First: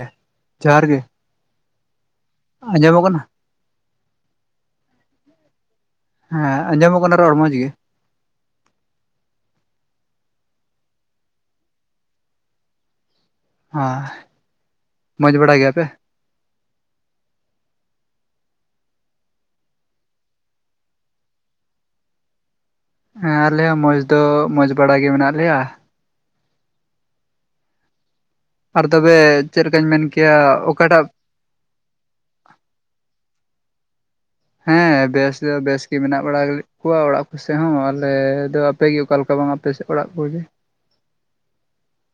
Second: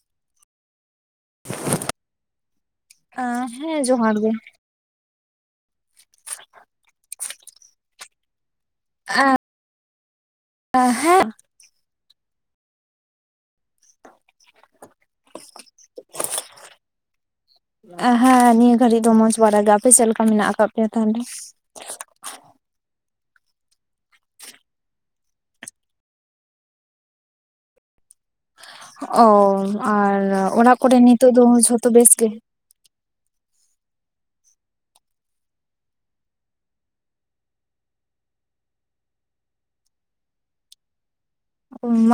[inaudible] ᱡᱚᱦᱟᱨ ᱜᱮ᱾ ᱟᱸᱡᱚᱢᱚᱜ ᱠᱟᱱᱟ ᱟᱸ ᱦᱮᱸ ᱡᱚᱦᱟᱨ ᱜᱮ᱾ ᱦᱮᱸ ᱟᱸᱡᱚᱢᱚᱜ ᱠᱟᱱᱟ ᱨᱚᱲ ᱢᱚᱡᱽ ᱜᱮ᱾ [inaudible] ᱮ ᱦᱮᱸ ᱟ ᱢᱚᱡᱽ ᱵᱟᱲᱟ ᱜᱮᱭᱟ ᱯᱮ᱾ ᱦᱮᱸ ᱱᱤᱭᱟᱹ ᱜᱷᱟᱹᱲᱤᱡ ᱫᱚ ᱢᱚᱸᱡᱽ ᱵᱟᱲᱟ ᱜᱮ, ᱟᱯᱮ ᱪᱮᱫ ᱞᱮᱠᱟ ᱢᱮᱱᱟᱜ ᱟᱠᱟᱫ ᱯᱮᱭᱟ ᱛᱟᱦᱚᱞᱮ? ᱦᱮᱸ ᱟᱞᱮ ᱦᱚᱸ ᱢᱚᱸᱡᱽ ᱫᱚ ᱢᱚᱸᱡᱽ ᱵᱟᱲᱟ ᱜᱮ ᱢᱮᱱᱟᱜ ᱞᱮᱭᱟ᱾ ᱟᱨ ᱛᱚᱵᱮ ᱚ ᱪᱮᱫ ᱞᱮᱠᱟᱧ ᱢᱮᱱ ᱟᱨ ᱠᱮᱭᱟ ᱚᱲᱟᱜ ᱠᱚᱨᱮ ᱚᱠᱟᱴᱟᱜ ᱱᱤᱛᱳᱜ ᱫᱚ ᱡᱷᱚᱛᱚ ᱵᱮᱥ ᱜᱮ᱾ ᱦᱮᱸ ᱵᱮᱥ ᱫᱚ ᱵᱮᱥᱜᱮ ᱢᱮᱱᱟᱜ ᱵᱟᱲᱟ ᱠᱚᱣᱟ ᱚᱲᱟᱜ ᱠᱚᱥᱮᱫ ᱦᱚᱸ ᱟᱞᱮᱫᱚ ᱟᱯᱮ ᱜᱮ ᱚᱠᱟ ᱞᱮᱠᱟ ᱵᱟᱝ ᱟᱯᱮ ᱥᱮᱫ ᱚᱲᱟᱜ ᱠᱚᱜᱮ?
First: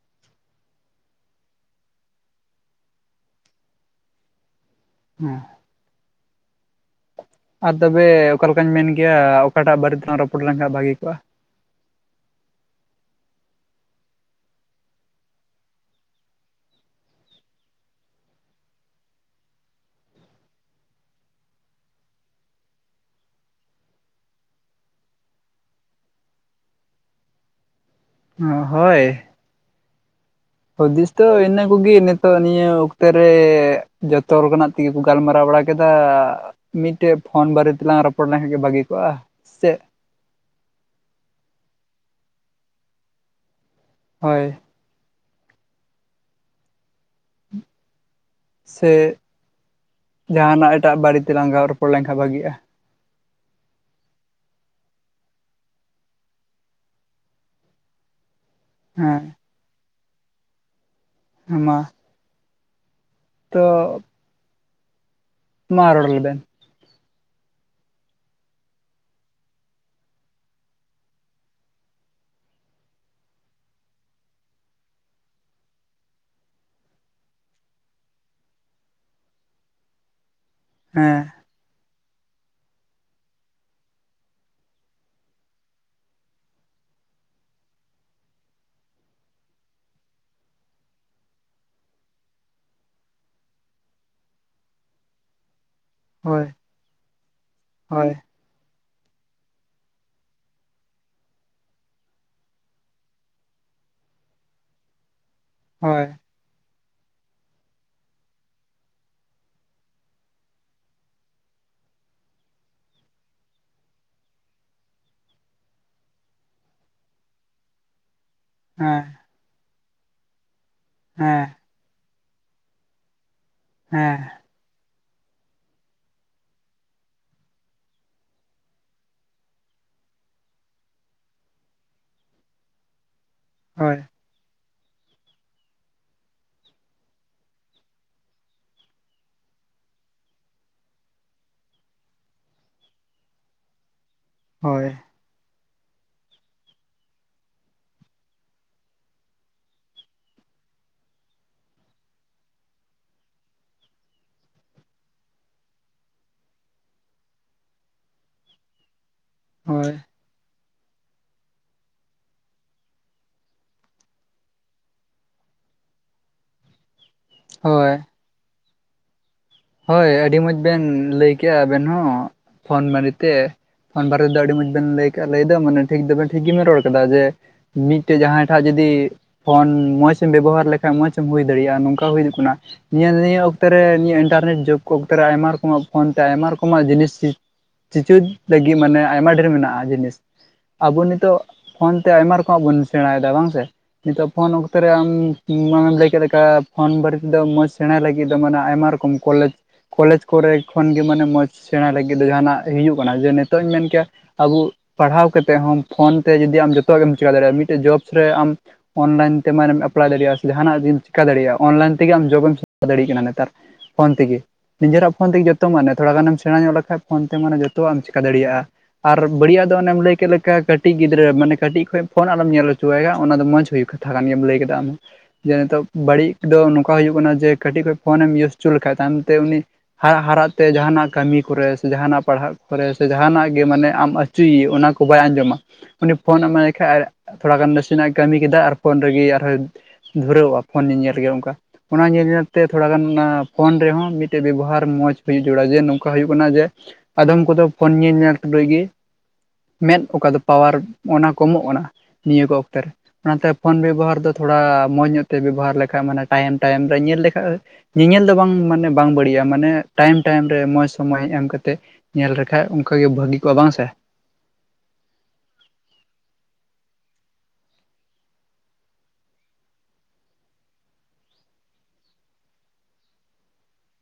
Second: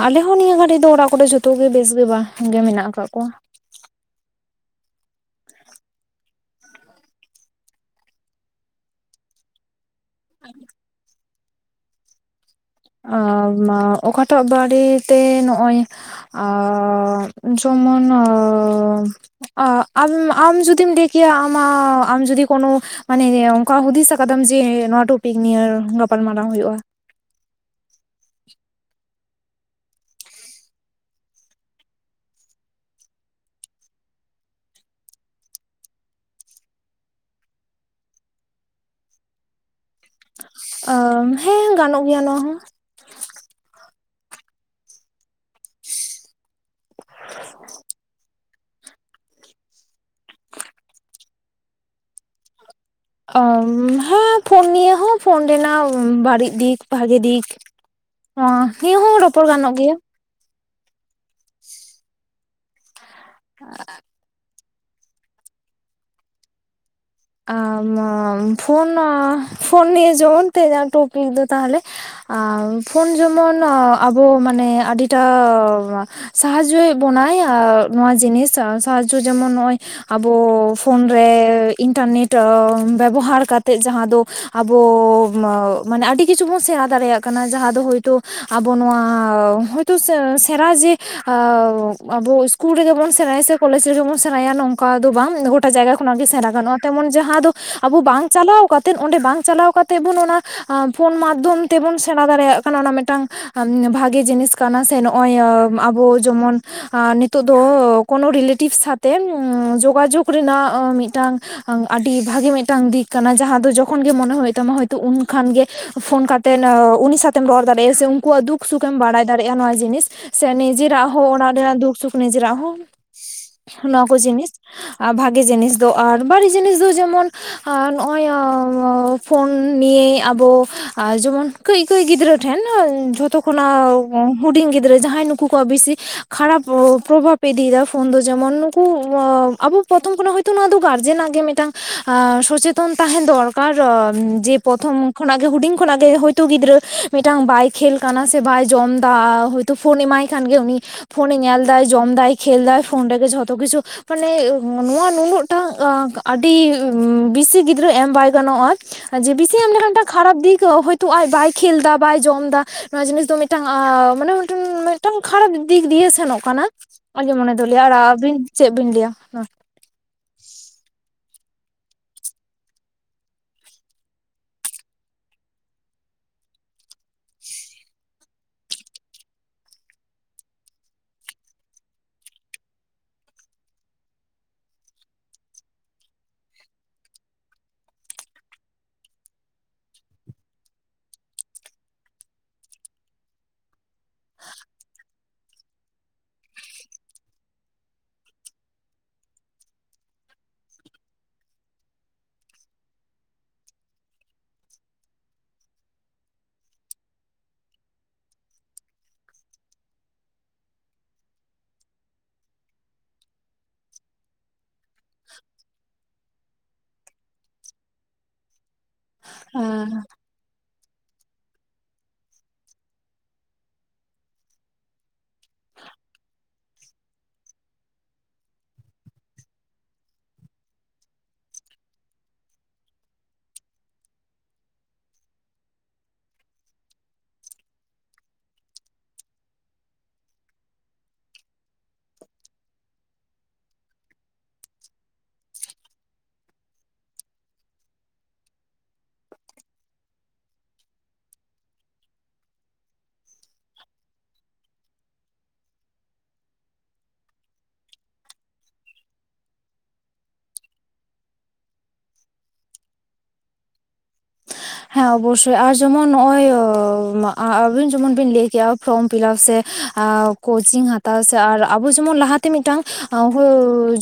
ᱟᱞᱮ ᱦᱚᱸ ᱱᱤᱭᱟᱹ ᱜᱷᱟᱹᱲᱤᱡ ᱫᱚ ᱚᱲᱟᱜ ᱠᱚᱨᱮ ᱡᱷᱚᱛᱚ ᱜᱮ ᱵᱮᱥ ᱜᱮ ᱵᱟᱝ ᱜᱮ ᱢᱮᱱᱟᱜ ᱟᱠᱟᱜ ᱠᱚᱣᱟ᱾ ᱦᱩᱸ ᱟᱨ ᱛᱚᱵᱮ ᱚᱠᱟ ᱞᱮᱠᱟᱧ ᱢᱮᱱ ᱠᱮᱭᱟ, ᱚᱠᱟᱴᱟᱜ ᱵᱟᱨᱮ ᱛᱮᱞᱟᱝ ᱨᱚᱯᱚᱲ ᱞᱮᱱᱠᱷᱟᱱ ᱵᱷᱟᱹᱜᱤ ᱠᱚᱜᱼᱟ᱾ ᱟ ᱢᱟ ᱚᱠᱟᱴᱟᱜ ᱵᱟᱨᱮ ᱛᱮ ᱱᱚᱜᱼᱚᱭ ᱟ ᱡᱮᱢᱚᱱ ᱟ᱾ ᱚ ᱟᱢ ᱟᱢ ᱡᱩᱫᱤᱢ ᱞᱟᱹᱭ ᱠᱮᱭᱟ ᱟᱢᱟᱜ ᱟᱢ ᱡᱩᱫᱤ ᱠᱳᱱᱳ ᱢᱟᱱᱮ ᱚᱱᱠᱟ ᱦᱩᱫᱤᱥ ᱟᱠᱟᱫᱟᱢ ᱡᱮ ᱱᱚᱣᱟ ᱴᱚᱯᱤᱠ ᱱᱤᱭ ᱜᱟᱯᱟᱞᱢᱟᱨᱟᱣ ᱦᱩᱭᱩᱜᱼᱟ᱾ ᱦᱳᱭ᱾ ᱦᱩᱫᱤᱥ ᱫᱚ ᱤᱱᱟᱹ ᱠᱚᱜᱮ ᱱᱤᱛᱚᱜ ᱱᱤᱭᱟᱹ ᱚᱠᱛᱮ ᱨᱮ ᱡᱚᱛᱚ ᱞᱮᱠᱟᱱᱟᱜ᱾ ᱛᱤ ᱠᱚ ᱜᱟᱞᱢᱟᱨᱟᱣ ᱵᱟᱲᱟ ᱠᱮᱫᱟ ᱾ ᱢᱤᱫᱴᱮᱡ ᱯᱷᱳᱱ ᱵᱟᱨᱮᱛᱮᱞᱟᱝ ᱨᱚᱯᱚᱲ ᱞᱮᱱᱠᱷᱟᱱ ᱜᱮ ᱵᱷᱟᱹᱜᱤ ᱠᱚᱜᱼᱟ, ᱥᱮ ᱪᱮᱫ? ᱚ ᱦᱮᱸ ᱜᱟᱱᱚᱜ ᱜᱮᱭᱟ ᱱᱚᱣᱟ ᱦᱚᱸ ᱾ ᱦᱳᱭ, ᱥᱮ ᱡᱟᱦᱟᱱᱟᱜ ᱮᱴᱟᱜ ᱵᱟᱹᱲᱤᱡ ᱛᱮᱞᱟᱝ ᱨᱚᱯᱚᱲ ᱞᱮᱱᱠᱷᱟᱱ ᱵᱷᱟᱜᱤᱜᱼᱟ? ᱦᱮᱸ ᱯᱷᱳᱱ ᱱᱤᱭᱮ ᱦᱚᱸ ᱯᱷᱳᱱ ᱨᱮᱱᱟᱜ ᱵᱟᱹᱲᱤᱡ ᱫᱤᱠ ᱵᱷᱟᱜᱮ ᱫᱤᱠ ᱾ ᱚ ᱱᱤᱭᱟᱹ ᱦᱚᱸ ᱨᱚᱯᱚᱲ ᱜᱟᱱᱚᱜ ᱜᱮᱭᱟ ᱾ ᱢᱟ ᱛᱚ ᱢᱟ ᱨᱚᱬ ᱞᱮᱵᱮᱱ, ᱟ ᱯᱷᱳᱱ ᱯᱷᱳᱱ ᱱᱤᱭᱮ ᱡᱮᱢᱚᱱ ᱛᱮ ᱛᱮᱦᱮᱧᱟᱜ ᱴᱚᱯᱤᱠ ᱫᱚ ᱛᱟᱦᱚᱞᱮ ᱟ ᱯᱷᱳᱱ ᱡᱮᱢᱚᱱ ᱟᱵᱚ ᱢᱟᱱᱮ ᱟᱹᱰᱤᱴᱟ ᱥᱟᱦᱟᱡᱡᱳᱭᱮᱜ ᱵᱚᱱᱟᱭ ᱟᱨ ᱱᱚᱣᱟ ᱡᱤᱱᱤᱥ ᱥᱟᱦᱟᱡᱡᱳ ᱡᱮᱢᱚᱱ ᱱᱚᱜᱼᱚᱭ, ᱟᱵᱚ ᱯᱷᱳᱱ ᱦᱮᱸ ᱨᱮ ᱤᱱᱴᱟᱨᱱᱮᱴ ᱵᱮᱵᱚᱦᱟᱨ ᱠᱟᱛᱮᱫ ᱡᱟᱦᱟᱸ ᱫᱚ ᱟᱵᱚ ᱢᱟᱱᱮ ᱟᱹᱰᱤ ᱠᱤᱪᱷᱩ ᱵᱚᱱ ᱥᱮᱬᱟ ᱫᱟᱲᱮᱭᱟᱜ, ᱠᱟᱱᱟ, ᱡᱟᱦᱟᱸ ᱫᱚ ᱦᱳᱭᱛᱳ ᱟᱵᱚ ᱱᱚᱣᱟ ᱦᱚᱭᱛᱳ ᱥᱮᱨᱟ ᱡᱮ ᱟᱵᱚ ᱤᱥᱠᱩᱞ ᱨᱮᱜᱮ ᱵᱚᱱ ᱥᱮᱬᱟᱭᱟ ᱥᱮ ᱠᱚᱞᱮᱡᱽ ᱨᱮᱜᱮ ᱵᱚᱱ ᱥᱮᱬᱟᱭᱟ ᱱᱚᱝᱠᱟ ᱫᱚ ᱵᱟᱝ᱾ ᱜᱚᱴᱟ ᱡᱟᱭᱜᱟ ᱠᱷᱚᱱ ᱚᱱᱟ ᱜᱮ ᱦᱳᱭ ᱥᱮᱬᱟ ᱜᱟᱱᱚᱜᱼᱟ ᱛᱮᱢᱚᱱ ᱡᱟᱦᱟᱸ ᱫᱚ ᱟᱵᱚ ᱦᱳᱭ ᱵᱟᱝ ᱪᱟᱞᱟᱣ ᱠᱟᱛᱮᱜ ᱚᱸᱰᱮ ᱵᱟᱝ ᱪᱟᱞᱟᱣ ᱠᱟᱛᱮᱜ ᱵᱚᱱ ᱚᱱᱟ ᱯᱷᱳᱱ ᱢᱟᱫᱽᱫᱷᱚᱢ ᱛᱮᱵᱚᱱ ᱥᱮᱬᱟ ᱫᱟᱲᱮᱭᱟᱜ ᱠᱟᱱᱟ᱾ ᱚᱱᱟ ᱢᱤᱫᱴᱟᱝ ᱵᱷᱟᱜᱮ ᱡᱤᱱᱤᱥ ᱠᱟᱱᱟ, ᱥᱮ ᱱᱚᱜᱼᱚᱭ ᱦᱳᱭ ᱟᱵᱚ ᱡᱮᱢᱚᱱ ᱟᱨ ᱱᱤᱛᱳᱜ ᱫᱚ ᱠᱳᱱᱳ ᱨᱤᱞᱮᱴᱤᱵᱽ ᱥᱟᱣᱛᱮ ᱡᱳᱜᱟᱡᱳᱜᱽ ᱨᱮᱱᱟᱜ ᱢᱤᱫᱴᱟᱝ ᱟᱹᱰᱤ ᱵᱷᱟᱜᱮ ᱢᱤᱫᱴᱟᱝ ᱫᱤᱠ ᱠᱟᱱᱟ ᱡᱟᱦᱟᱸ ᱫᱚ ᱡᱚᱠᱷᱚᱱ ᱜᱮ ᱢᱚᱱᱮ ᱦᱩᱭᱩᱜ ᱛᱟᱢᱟ ᱦᱳᱭᱛᱳ ᱩᱱ ᱠᱷᱟᱱ ᱜᱮ ᱯᱷᱳᱱ ᱠᱟᱛᱮᱫ ᱩᱱᱤ ᱥᱟᱶᱛᱮᱢ ᱨᱚᱲ ᱫᱟᱲᱮᱭᱟᱜᱼᱟ᱾ ᱥᱮ ᱩᱱᱠᱩᱣᱟᱜ ᱫᱩᱠ ᱥᱩᱠᱷᱮᱢ ᱦᱮᱸ ᱵᱟᱲᱟᱭ ᱫᱟᱲᱮᱼᱟ᱾ ᱱᱚᱣᱟ ᱡᱤᱱᱤᱥ ᱥᱮ ᱱᱤᱡᱮᱨᱟᱜ ᱦᱚᱸ ᱦᱮᱸ ᱚᱲᱟᱜ ᱨᱮᱭᱟᱜ ᱫᱩᱠ ᱥᱩᱠᱷ ᱱᱤᱡᱮᱨᱟᱜ ᱦᱚᱸ ᱱᱚᱣᱟ ᱠᱚ ᱦᱮᱸ ᱡᱤᱱᱤᱥ ᱟᱨ ᱵᱷᱟᱜᱮ ᱡᱤᱱᱤᱥ ᱫᱚ᱾ ᱟᱨ ᱵᱟᱹᱲᱤᱡ ᱡᱤᱱᱤᱥ ᱫᱚ ᱡᱮᱢᱚᱱ ᱱᱚᱜᱼᱚᱭ ᱯᱷᱳᱱ ᱱᱤᱭᱮ ᱟᱵᱚ ᱟᱨ ᱡᱮᱢᱚᱱ ᱠᱟᱹᱡ ᱠᱟᱹᱡ ᱜᱤᱫᱽᱨᱟᱹ ᱴᱷᱮᱱ ᱡᱷᱚᱛᱚ ᱦᱳᱭ ᱠᱷᱚᱱᱟᱜ ᱦᱩᱰᱤᱧ ᱜᱤᱫᱽᱨᱟᱹ ᱡᱟᱦᱟᱸᱭ ᱱᱩᱠᱩ ᱠᱚᱣᱟᱜ ᱵᱮᱥᱤ ᱠᱷᱟᱨᱟᱯ ᱯᱨᱚᱵᱷᱟᱵ ᱤᱫᱤᱭᱮᱫᱟᱭ ᱾ᱯᱷᱳᱱ ᱫᱚ ᱡᱮᱢᱚᱱ ᱱᱩᱠᱩ ᱟᱵᱚ ᱯᱚᱛᱷᱚᱢ ᱠᱷᱚᱱᱟᱜ ᱦᱚᱭ ᱛᱚ ᱱᱚᱭᱟ ᱫᱚ ᱜᱟᱨᱡᱮᱱᱟᱜ ᱜᱮ ᱢᱤᱫᱴᱟᱝ ᱥᱚᱪᱮᱛᱚᱱ ᱛᱟᱦᱮᱸᱱ ᱫᱚᱨᱠᱟᱨ, ᱡᱮ ᱦᱳᱭ ᱯᱨᱚᱛᱷᱚᱢ ᱠᱷᱚᱱᱟᱜ ᱜᱮ ᱦᱩᱰᱤᱧ ᱠᱷᱚᱱᱟᱜ ᱜᱮ ᱦᱚᱭᱛᱚ ᱜᱤᱫᱽᱨᱟᱹ ᱢᱤᱫᱴᱟᱝ ᱵᱟᱭ ᱠᱷᱮᱞ ᱠᱟᱱᱟ ᱥᱮ ᱵᱟᱭ ᱡᱚᱢ ᱫᱟ ᱛᱚ ᱯᱷᱳᱱ ᱮᱢᱟᱭ ᱠᱷᱟᱱ ᱜᱮ ᱩᱱᱤ ᱯᱷᱳᱱᱮ ᱧᱮᱞᱫᱟᱭ, ᱡᱚᱢᱫᱟᱭ, ᱠᱷᱮᱞ ᱫᱟᱭ, ᱯᱷᱳᱱ ᱨᱮᱜᱮ ᱡᱷᱚᱛᱚ ᱠᱤᱪᱷᱩ ᱢᱟᱱᱮ ᱱᱚᱣᱟ ᱱᱩᱱᱟᱹᱜ ᱴᱟᱜ ᱟᱹᱰᱤ ᱵᱮᱥᱤ ᱜᱤᱫᱽᱨᱟᱹ ᱮᱢ ᱵᱟᱭ ᱜᱟᱱᱚᱜᱼᱟ᱾ ᱡᱮ ᱵᱮᱥᱤ ᱮᱢ ᱦᱳᱭ ᱞᱮᱠᱷᱟᱱ ᱴᱟᱜ ᱠᱷᱟᱨᱟᱯ ᱫᱤᱠ ᱦᱚᱭᱛᱳ ᱟᱡ ᱵᱟᱭ ᱠᱷᱮᱞ ᱫᱟ ᱵᱟᱭ ᱡᱚᱢ ᱫᱟ ᱾ ᱱᱚᱣᱟ ᱡᱤᱱᱤᱥ ᱫᱚ ᱢᱤᱫᱴᱟᱝ ᱢᱟᱱᱮ ᱢᱤᱫ ᱢᱤᱫᱴᱟᱝ ᱠᱷᱟᱨᱟᱯ ᱫᱤᱠ ᱫᱤᱭᱮ ᱥᱮᱱᱚᱜ ᱠᱟᱱᱟ ᱾ ᱟᱞᱤᱧᱟᱜ ᱢᱚᱱᱮ ᱫᱚ ᱞᱟᱹᱭᱟ, ᱦᱳᱭ ᱟᱨ ᱟᱹᱵᱤᱱ ᱪᱮᱫ ᱵᱤᱱ ᱞᱟᱹᱭᱟ? ᱦᱳᱭ ᱟᱹᱰᱤ ᱢᱚᱸᱡᱽ ᱵᱮᱱ ᱞᱟᱹᱭ ᱠᱮᱜᱼᱟ ᱟᱵᱮᱱ ᱦᱚᱸ ᱯᱷᱳᱱ ᱵᱟᱨᱮᱛᱮ ᱾ ᱯᱷᱳᱱ ᱵᱟᱨᱮ ᱛᱮᱫ ᱟᱹᱰᱤ ᱢᱚᱸᱡᱽ ᱵᱮᱱ ᱞᱟᱹᱭ ᱞᱟᱹᱭ ᱫᱚ ᱢᱟᱱᱮ ᱴᱷᱤᱠ ᱫᱚ ᱴᱷᱤᱠ ᱜᱮᱵᱮᱱ ᱨᱚᱲ ᱠᱮᱫᱟ ᱡᱮ‌, ᱢᱤᱫᱴᱮᱡ ᱡᱟᱦᱟᱸᱭ ᱴᱷᱟᱜ ᱡᱩᱫᱤ ᱯᱷᱳᱱ ᱢᱚᱸᱡᱽᱢ ᱵᱮᱵᱚᱦᱟᱨ ᱞᱮᱠᱷᱟᱡ ᱢᱚᱸᱡᱽ ᱮᱢ ᱦᱩᱭ ᱫᱟᱲᱮᱭᱟᱜᱼᱟ ᱱᱚᱝᱠᱟ ᱦᱩᱭᱩᱜ ᱠᱟᱱᱟ ᱾ ᱱᱤᱭᱟᱹ ᱱᱤᱭᱟᱹ ᱚᱠᱛᱮ ᱨᱮ ᱱᱤᱭᱟᱹ ᱤᱱᱴᱟᱨᱱᱮᱴ ᱡᱩᱜᱽ ᱚᱠᱛᱮ ᱨᱮ ᱟᱭᱢᱟ ᱨᱚᱠᱚᱢᱟᱜ ᱯᱷᱳᱱ ᱛᱮ ᱟᱭᱢᱟ ᱨᱚᱠᱚᱢᱟᱜ ᱡᱤᱱᱤᱥ, ᱪᱤᱪᱩ ᱞᱟᱹᱜᱤᱫ ᱢᱟᱱᱮ ᱟᱭᱢᱟ ᱰᱷᱮᱨ ᱢᱮᱱᱟᱜᱼᱟ ᱡᱤᱱᱤᱥ ᱾ ᱟᱵᱚ ᱱᱤᱛᱚᱜ ᱯᱷᱳᱱ ᱛᱮ ᱟᱭᱢᱟ ᱨᱚᱠᱚᱢᱟᱜ ᱵᱚᱱ ᱥᱮᱬᱟᱭᱮᱫᱟ ᱵᱟᱝ ᱥᱮ? ᱱᱤᱛᱚᱜ ᱯᱷᱳᱱ ᱚᱠᱛᱚ ᱨᱮ ᱟᱢ ᱟᱢᱮᱢ ᱞᱟᱹᱭ ᱠᱮᱫ ᱞᱮᱠᱟ ᱯᱷᱳᱱ ᱵᱟᱨᱮ ᱛᱮᱫᱚ ᱢᱚᱡᱽ ᱥᱮᱬᱟᱭ ᱞᱟᱹᱜᱤᱫ ᱫᱚ ᱢᱟᱱᱮ ᱟᱭᱢᱟ ᱨᱚᱠᱚᱢᱼᱼ ᱠᱚᱞᱮᱡᱽ ᱠᱚᱞᱮᱡᱽ ᱠᱚᱨᱮ ᱠᱷᱚᱱᱜᱮ ᱢᱟᱱᱮ ᱢᱚᱡᱽ ᱥᱮᱬᱟ ᱞᱟᱹᱜᱤᱫ ᱫᱚ ᱡᱟᱦᱟᱱᱟᱜ ᱦᱤᱡᱩᱜ ᱠᱟᱱᱟ ᱡᱮ ᱱᱤᱛᱚᱜ ᱤᱧ ᱢᱮᱱ ᱠᱮᱭᱟᱼᱼ ᱟᱵᱚ ᱯᱟᱲᱦᱟᱣ ᱠᱟᱛᱮᱫ ᱦᱚᱸ ᱯᱷᱳᱱ ᱛᱮ ᱡᱚᱫᱤ ᱟᱢ ᱡᱚᱛᱚᱣᱟᱜ ᱜᱮ ᱮᱢ ᱪᱤᱠᱟᱹ ᱫᱟᱲᱮᱭᱟᱜᱼᱟ ᱢᱤᱫᱴᱮᱡ ᱡᱚᱵ ᱨᱮ ᱟᱢᱼᱼ ᱚᱱᱞᱟᱭᱤᱱ ᱛᱮ ᱢᱟᱱᱮᱢ ᱮᱯᱞᱟᱭ ᱫᱟᱲᱮᱭᱟᱜᱼᱟ ᱥᱮ ᱡᱟᱦᱟᱱᱟᱜ ᱡᱩᱫᱤᱢ ᱪᱤᱠᱟᱹ ᱫᱟᱲᱮᱭᱟᱜᱼᱟ ᱚᱱᱞᱟᱭᱤᱱ ᱛᱮᱜᱮᱢ ᱡᱚᱵᱮᱢ ᱥᱮ ᱫᱟᱲᱮᱭᱟᱜ ᱠᱟᱱᱟ ᱱᱮᱛᱟᱨ ᱾ ᱯᱷᱳᱱ ᱛᱮᱜᱮ ᱱᱤᱡᱮᱨᱟᱜ ᱯᱷᱳᱱ ᱛᱮᱜᱮ ᱡᱚᱛᱚ ᱢᱟᱱᱮ ᱛᱷᱚᱲᱟ ᱜᱟᱱᱮᱢ ᱥᱮᱬᱟ ᱧᱚᱜ ᱞᱮᱠᱷᱟᱡ, ᱯᱷᱳᱱ ᱛᱮ ᱢᱟᱱᱮ ᱡᱚᱛᱚᱣᱟᱜ ᱮᱢ ᱪᱮᱠᱟ ᱫᱟᱲᱮᱭᱟᱜᱼᱟ ᱟᱨ ᱵᱟᱹᱲᱤᱡᱟᱜ ᱫᱚ ᱦᱮᱸ ᱚᱱᱮᱢ ᱞᱟᱹᱭ ᱠᱮᱫ ᱞᱮᱠᱟ ᱠᱟᱹᱴᱼᱼ ᱠᱟᱹᱴᱤᱡ ᱜᱤᱫᱽᱨᱟᱹ ᱢᱟᱱᱮ ᱠᱟᱹᱴᱤᱡ ᱠᱷᱚᱡ ᱯᱷᱳᱱ ᱟᱞᱚᱢ ᱧᱮᱞ ᱦᱚᱪᱚᱣᱟᱭᱟ ᱚᱱᱟ ᱫᱚ ᱢᱚᱸᱡᱽ ᱦᱩᱭᱩᱜ ᱠᱟᱛᱷᱟ ᱠᱟᱱ ᱜᱮᱭᱟᱢ ᱞᱟᱹᱭ ᱠᱮᱫᱟ ᱾ ᱡᱮ ᱱᱤᱛᱚᱜ ᱵᱟᱹᱲᱤᱡ ᱫᱚ ᱱᱚᱝᱠᱟ ᱦᱩᱭᱩᱜ ᱠᱟᱱᱟ ᱡᱮ ᱠᱟᱹᱴᱤᱡ ᱠᱷᱚᱱ ᱯᱷᱳᱱᱮᱢ ᱤᱭᱩᱡ ᱦᱚᱪᱚ ᱞᱮᱠᱷᱟᱡ ᱛᱟᱭᱚᱢᱛᱮ ᱩᱱᱤ, ᱦᱟᱨᱟᱜ ᱦᱟᱨᱟᱜ ᱛᱮ ᱡᱟᱦᱟᱱᱟᱜ ᱠᱟᱹᱢᱤ ᱠᱚᱨᱮ ᱥᱮ ᱡᱟᱦᱟᱱᱟᱜ ᱯᱟᱲᱦᱟᱜ ᱠᱚᱨᱮ ᱥᱮ ᱡᱟᱦᱟᱱᱟᱜ ᱜᱮ ᱢᱟᱱᱮ ᱟᱢᱼᱼ ᱪᱤ ᱚᱱᱟ ᱠᱚ ᱵᱟᱭ ᱟᱸᱡᱚᱢᱟ᱾ ᱩᱱᱤ ᱯᱷᱳᱱ ᱮᱢᱟᱭᱮ ᱠᱷᱟᱡ ᱟᱨ ᱛᱷᱚᱲᱟ ᱜᱟᱱ ᱱᱟᱥᱮᱱᱟᱜᱼ ᱮ ᱠᱟᱹᱢᱤ ᱠᱮᱫᱟ ᱟᱨ ᱯᱷᱳᱱ ᱨᱮᱜᱮ ᱟᱨᱦᱚᱸᱼᱼ ᱫᱷᱩᱨᱟᱹᱣᱚᱜᱼᱟ ᱯᱷᱳᱱ ᱧᱮᱧᱮᱞ ᱜᱮ ᱚᱱᱠᱟ ᱚᱱᱟ ᱧᱮᱞ ᱧᱮᱞ ᱛᱮ ᱛᱷᱚᱲᱟ ᱜᱟᱱ ᱚᱱᱟ, ᱯᱷᱳᱱ ᱨᱮᱦᱚᱸ ᱢᱤᱫᱴᱮᱡ ᱵᱮᱵᱚᱦᱟᱨ ᱢᱚᱸᱡᱽ ᱦᱩᱭᱩᱜ ᱡᱚᱲᱟ ᱡᱮ ᱱᱚᱝᱠᱟ ᱦᱩᱭᱩᱜ ᱠᱟᱱᱟ ᱡᱮ, ᱟᱫᱚᱢ ᱠᱚᱫᱚ ᱯᱷᱳᱱ ᱧᱮ ᱧᱮᱞ ᱴᱩᱞᱩᱡ ᱜᱮᱼᱼ ᱢᱮᱸᱫ ᱚᱠᱟ ᱫᱚ ᱯᱟᱣᱟᱨ ᱚᱱᱟ ᱠᱚᱢᱚᱜ ᱠᱟᱱᱟ ᱱᱤᱭᱟᱹ ᱠᱚ ᱚᱠᱛᱮ ᱨᱮ ᱾ ᱚᱱᱟᱛᱮ ᱯᱷᱳᱱ ᱵᱮᱵᱚᱦᱟᱨ ᱫᱚ ᱛᱷᱚᱲᱟ ᱢᱚᱸᱡᱽ ᱧᱚᱜ ᱛᱮ ᱵᱮᱵᱚᱦᱟᱨ ᱞᱮᱠᱷᱟᱡ ᱢᱟᱱᱮ ᱴᱟᱭᱤᱢ ᱴᱟᱭᱤᱢ ᱨᱮ ᱧᱮᱞ ᱞᱮᱠᱷᱟᱡ, ᱧᱮᱧᱮᱞ ᱫᱚ ᱵᱟᱝ ᱢᱟᱱᱮ ᱵᱟᱝ ᱵᱟᱹᱲᱤᱡᱼᱟ ᱢᱟᱱᱮ ᱴᱟᱭᱤᱢ ᱴᱟᱭᱤᱢ ᱨᱮ ᱢᱚᱸᱡᱽ ᱥᱚᱢᱚᱭ ᱮᱢ ᱠᱟᱛᱮᱫ ᱾ ᱧᱮᱞ ᱞᱮᱠᱷᱟᱡ ᱚᱱᱠᱟᱜᱮ ᱵᱷᱟᱹᱜᱤ ᱠᱚᱜᱼᱟ ᱵᱟᱝ ᱥᱮ ᱾ ᱦᱮᱸ ᱚᱵᱚᱥᱳᱭ ᱟᱨ ᱡᱮᱢᱚᱱ ᱱᱚᱜ ᱚᱭ ᱟᱹᱵᱤᱱ ᱡᱮᱢᱚᱱ ᱵᱤᱱ ᱞᱟᱹᱭ ᱠᱮᱜᱼᱟ ᱯᱷᱨᱚᱢ ᱯᱷᱤᱞᱟᱯ ᱥᱮ, ᱠᱳᱪᱤᱝ ᱦᱟᱛᱟᱣ ᱥᱮ ᱟᱨ ᱟᱵᱚ ᱡᱮᱢᱚᱱ ᱞᱟᱦᱟᱛᱮ ᱢᱤᱫᱴᱟᱝ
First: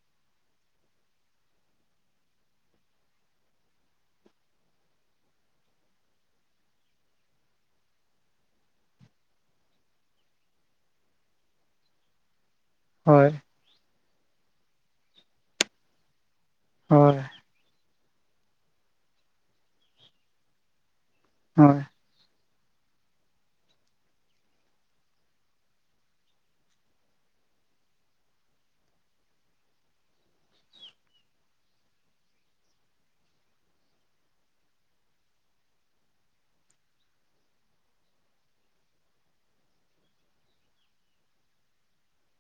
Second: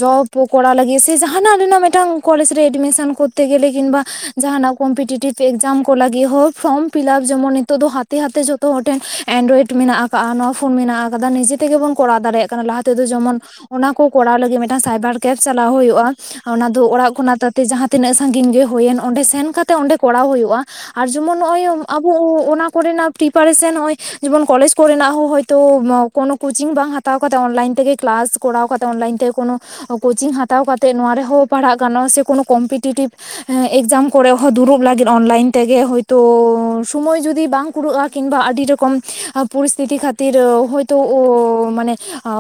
ᱡᱚᱵᱼᱼ ᱯᱚ ᱠᱚᱨᱟᱣ ᱞᱟᱹᱜᱤᱫ ᱥᱮ ᱡᱟᱦᱟᱱᱟᱜ ᱨᱮᱱᱟᱜ ᱢᱤᱫᱴᱟᱝ ᱠᱚᱞᱮᱡᱽ ᱨᱮ ᱮᱰᱢᱤᱥᱮᱱ ᱠᱚᱨᱛᱮ ᱜᱮᱞᱮ ᱠᱤᱢᱵᱟ ᱡᱟᱦᱟᱱᱟᱜ ᱠᱚᱢᱯᱤᱴᱤᱴᱤᱵᱽᱼᱼ ᱮᱠᱡᱟᱢ ᱠᱚ ᱞᱟᱹᱜᱤᱫ ᱦᱚᱸ ᱯᱷᱨᱚᱢ ᱯᱷᱤᱞᱟᱯ ᱡᱮᱢᱚᱱ ᱱᱤᱛᱚᱜ ᱫᱚ ᱦᱟᱛᱮ ᱦᱟᱛᱮ ᱡᱷᱚᱛᱚ ᱦᱚᱲ ᱴᱷᱮᱱ ᱮᱱᱰᱨᱚᱭᱮᱰ ᱢᱮᱱᱟᱜᱼᱟ ᱾ ᱠᱟᱜ-ᱟ ᱱᱚᱣᱟ ᱯᱷᱳᱱ ᱢᱮᱱᱟᱜ ᱟᱠᱟᱫᱟ ᱱᱤᱡᱮ ᱛᱮᱜᱮᱵᱚᱱ ᱠᱚᱨᱟᱣ ᱫᱟᱲᱮᱭᱟᱜ ᱠᱟᱱᱟ ᱞᱟᱦᱟᱼᱼ ᱛᱮᱫᱚ ᱦᱳᱭ ᱡᱮᱢᱚᱱ ᱚᱱᱟ ᱠᱚ ᱠᱚᱨᱟᱣ ᱞᱟᱹᱜᱤᱫ ᱢᱤᱫᱴᱟᱝ ᱥᱟᱭᱵᱟᱨ ᱠᱮᱯ ᱪᱟᱞᱟᱣ ᱦᱳᱭᱳᱜᱼᱟ ᱾ ᱚᱱᱟ ᱫᱚ ᱚᱲᱟᱜ ᱦᱳᱭ ᱠᱷᱚᱱᱟᱜ ᱛᱟᱛᱮ ᱡᱟᱦᱟᱸ ᱛᱤᱱᱟᱹᱜ ᱥᱟᱺᱜᱤᱧ ᱜᱮ ᱦᱩᱭᱮᱱ ᱚᱸᱰᱮ ᱥᱮᱱ ᱠᱟᱛᱮᱜ ᱚᱸᱰᱮ ᱠᱚᱨᱟᱣ ᱦᱳᱭᱳᱜᱼᱟ ᱾ ᱟᱨ ᱡᱮᱢᱚᱱ ᱱᱚᱜᱼᱚᱭ, ᱦᱳᱭ ᱟᱵ ᱚᱱᱟ ᱠᱚᱨᱮᱱᱟᱜ ᱯᱨᱤᱯᱟᱨᱮᱥᱚᱱ ᱱᱚᱜ ᱚᱭ ᱡᱮᱢᱚᱱ ᱠᱚᱞᱮᱡᱽ ᱠᱚᱨᱮᱱᱟᱜ ᱦᱚᱸ ᱦᱚᱭᱛᱚ ᱠᱳᱱᱳ ᱠᱳᱪᱤᱝ ᱵᱟᱝ ᱦᱟᱛᱟᱣ, ᱦᱟᱛᱟᱣ ᱠᱟᱛᱮ ᱚᱱᱞᱟᱭᱤᱱ ᱛᱮᱜᱮ ᱠᱞᱟᱥ ᱠᱚᱨᱟᱣ ᱠᱟᱛᱮ ᱚᱱᱞᱟᱭᱤᱱ ᱛᱮ ᱠᱳᱱᱳᱼᱼ ᱠᱳᱪᱤᱝ ᱦᱟᱛᱟᱣ ᱠᱟᱛᱮᱜ ᱱᱚᱣᱟ ᱨᱮᱦᱚᱸ ᱯᱟᱲᱦᱟᱜ ᱜᱟᱱᱚᱜᱼᱟ ᱥᱮ ᱠᱳᱱᱳ ᱠᱚᱢᱯᱤᱴᱤᱴᱤᱵᱷᱼᱼ ᱮᱠᱡᱟᱢ ᱠᱚᱨᱮ ᱦᱚᱸ ᱫᱩᱲᱩᱵ, ᱞᱟᱹᱜᱤᱫ ᱚᱱᱞᱟᱭᱤᱱ ᱛᱮᱜᱮ ᱦᱳᱭᱛᱳ ᱥᱳᱢᱳᱭ ᱡᱩᱫᱤ ᱵᱟᱝ ᱠᱩᱨᱟᱹᱜᱼᱟ ᱠᱤᱢᱵᱟ ᱟᱹᱰᱤ ᱨᱚᱠᱚᱢᱼᱼ ᱯᱚᱨᱤᱥᱛᱷᱤᱛᱤ ᱠᱷᱟᱹᱛᱤᱨ ᱦᱳᱭᱛᱳ ᱢᱟᱱᱮ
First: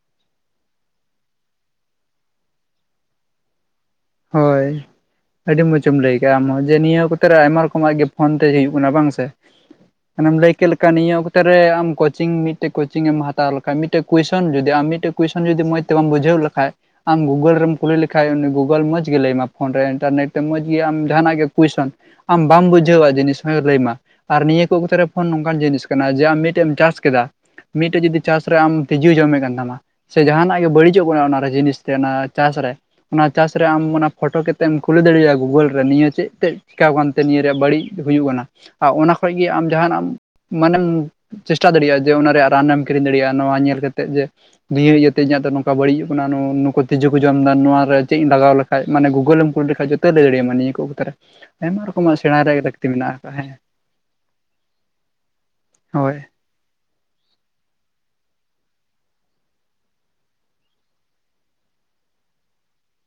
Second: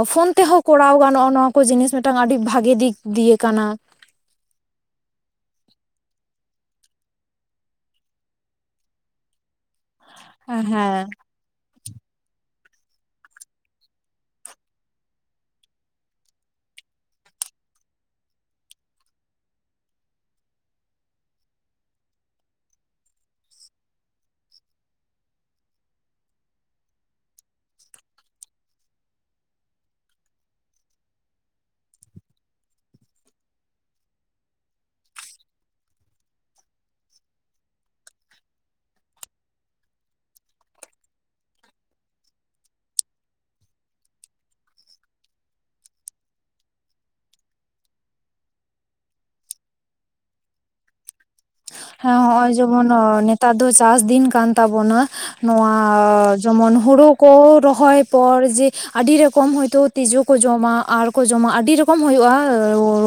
ᱯᱷᱳᱱ ᱛᱮᱦᱚᱸ ᱠᱚᱨᱟᱣ ᱜᱟᱱᱚᱜ ᱱᱚᱣᱟᱼᱼ ᱠᱚ ᱡᱤᱱᱤᱥ ᱢᱤᱫᱴᱟᱝ ᱟᱹᱰᱤ ᱵᱷᱟᱜᱮ ᱫᱤᱠ ᱫᱤᱭᱮ ᱠᱟᱱᱟ ᱾ ᱦᱳᱭ ᱾ ᱟᱹᱰᱤ ᱢᱚᱸᱡᱮᱢ ᱞᱟᱹᱭ ᱠᱮᱫᱮᱜᱼᱟ ᱟᱢᱦᱚᱸ ᱡᱮ ᱱᱤᱭᱟᱹ ᱠᱚᱛᱮ ᱟᱭᱢᱟ ᱨᱚᱠᱚᱢᱟᱜ ᱜᱮ ᱯᱷᱳᱱ ᱛᱮ ᱦᱳᱭ ᱠᱟᱱᱟ ᱵᱟᱝ ᱥᱮ ᱾ ᱢᱟᱱᱮᱢ ᱞᱟᱹᱭ ᱠᱮᱫ ᱞᱮᱠᱟ ᱦᱮᱸ ᱱᱤᱭᱟᱹᱼᱼ ᱚᱴ ᱨᱮ ᱟᱢ ᱠᱳᱪᱤᱝ ᱢᱤᱫᱴᱮᱡ ᱠᱳᱪᱤᱝ ᱮᱢ ᱦᱟᱛᱟᱣ ᱞᱮᱠᱷᱟᱡ ᱢᱤᱫᱴᱮᱱ ᱠᱩᱭᱥᱚᱱ ᱡᱩᱫᱤ ᱟᱢ ᱢᱤᱫᱴᱮᱱ ᱠᱩᱭᱥᱚᱱ ᱡᱩᱫᱤ ᱢᱚᱡᱼᱼ ᱛᱮ ᱵᱟᱢ ᱵᱡᱷᱟᱹᱣ ᱞᱮᱠᱷᱟᱱ ᱟᱢ ᱜᱩᱜᱩᱞ ᱨᱮᱢ ᱠᱩᱞᱤ ᱞᱮᱠᱷᱟᱱ ᱩᱱᱤᱼᱼ ᱜᱩᱜᱳᱞ ᱢᱚᱡᱽ ᱜᱮ ᱞᱟᱹᱭᱟᱢᱟ ᱯᱷᱳᱱ ᱨᱮ ᱤᱱᱴᱟᱨᱱᱮᱴ ᱛᱮ ᱢᱚᱡᱽ ᱜᱮ ᱟᱢ ᱡᱟᱦᱟᱱᱟᱜ ᱜᱮ ᱠᱩᱭᱥᱚᱱᱼᱼ ᱟᱢ ᱵᱟᱢ ᱵᱩᱡᱷᱟᱹᱣᱟ ᱡᱤᱱᱤᱥ ᱦᱚᱸᱭ ᱞᱟᱹᱭ ᱢᱟ᱾ ᱟᱨ ᱱᱤᱭᱟᱹ ᱠᱚ ᱠᱷᱮᱛᱨᱮ ᱯᱷᱳᱱ ᱱᱚᱝᱠᱟᱱ ᱡᱤᱱᱤᱥ ᱠᱟᱱᱟ ᱡᱮ ᱟᱢ ᱢᱤᱫᱴᱮᱡ ᱮᱢ ᱴᱨᱟᱪ ᱠᱮᱫᱟᱼᱼ ᱢᱤᱫᱴᱮᱡ ᱡᱩᱫᱤ ᱪᱟᱥ ᱨᱮ ᱟᱢ ᱛᱤᱡᱩᱭ ᱡᱚᱢᱮ ᱠᱟᱱ ᱛᱟᱢᱟ, ᱥᱮ ᱡᱟᱦᱟᱸᱱᱟᱜ ᱜᱮ ᱵᱟᱹᱲᱤᱡᱚᱜ ᱠᱟᱱᱟ ᱚᱱᱟ ᱨᱮ ᱡᱤᱱᱤᱥ ᱛᱮ ᱚᱱᱟ ᱪᱟᱪ ᱨᱮᱼᱼ ᱪᱟᱥ ᱨᱮ ᱟᱢ ᱚᱱᱟ ᱯᱷᱳᱴᱳ ᱠᱟᱛᱮᱢ ᱠᱩᱞᱤ ᱫᱟᱲᱮᱭᱟᱜᱼᱟ ᱜᱩᱜᱳᱞ ᱨᱮ ᱱᱤᱭᱟᱹ ᱪᱮᱫ ᱛᱮᱼᱼ ᱪᱮᱠᱟᱣ ᱠᱟᱱᱛᱮ ᱱᱤᱭᱟᱹ ᱨᱮᱭᱟᱜ ᱵᱟᱹᱲᱤᱡ ᱦᱩᱭᱩᱜ ᱠᱟᱱᱟ ᱟᱨ ᱚᱱᱟ ᱠᱷᱚᱡ ᱜᱮ ᱟᱢ ᱡᱟᱦᱟᱸ ᱱᱟᱜ ᱢᱟᱱᱮᱢᱼᱼ ᱪᱮᱥᱴᱟ ᱫᱟᱲᱮᱭᱟᱜᱼᱟ ᱡᱮ ᱚᱱᱟ ᱨᱮᱭᱟᱜ ᱨᱟᱱᱮᱢ ᱠᱤᱨᱤᱧ ᱫᱟᱲᱤᱭᱟᱜᱼᱟ᱾ ᱱᱚᱣᱟ ᱧᱮᱞ ᱠᱟᱛᱮᱜ ᱡᱮ ᱱᱤᱭᱟᱹ ᱤᱭᱟᱹᱛᱮ ᱤᱧᱟᱹᱜ ᱫᱚ ᱱᱚᱝᱠᱟ ᱵᱟᱹᱲᱤᱡᱜ ᱠᱟᱱᱟ ᱱᱩ-ᱱᱩᱠᱩ ᱛᱤᱡᱩ ᱠᱚ ᱡᱚᱢ ᱫᱟ ᱱᱚᱣᱟ ᱨᱮ ᱪᱮᱜ ᱤᱧ ᱞᱟᱜᱟᱣ ᱞᱮᱠᱷᱟᱡ ᱢᱟᱱᱮ ᱜᱩᱜᱳᱞᱮᱢ ᱠᱩᱞ ᱞᱮᱠᱷᱟᱡ ᱡᱚᱛᱚᱭ ᱞᱟᱹᱭ ᱫᱟᱲᱮᱭᱟᱢᱟ ᱱᱤᱭᱟᱹ ᱠᱚ ᱚᱠᱛᱚ ᱨᱮ᱾ ᱦᱮᱸ ᱦᱚᱜᱼᱚᱭ ᱡᱮᱢᱚᱱ ᱱᱮᱛᱟᱨ ᱫᱚ ᱪᱟᱥ ᱫᱤᱱ ᱠᱟᱱ ᱛᱟᱵᱚᱱᱟ᱾ ᱦᱳᱭ ᱱᱚᱣᱟ-ᱼ ᱡᱚᱢᱚᱱ ᱦᱩᱲᱩ ᱠᱚ ᱨᱚᱦᱚᱭ ᱯᱚᱨ ᱡᱮ ᱟᱹᱰᱤ ᱨᱮᱠᱚᱢ ᱦᱳᱭᱛᱳ ᱛᱤᱡᱩ ᱠᱚ ᱡᱚᱢᱟ, ᱟᱨᱠᱚ ᱡᱚᱢᱟ ᱟᱹᱰᱤ ᱨᱮᱠᱚᱢ ᱦᱳᱭᱳᱜᱼᱟ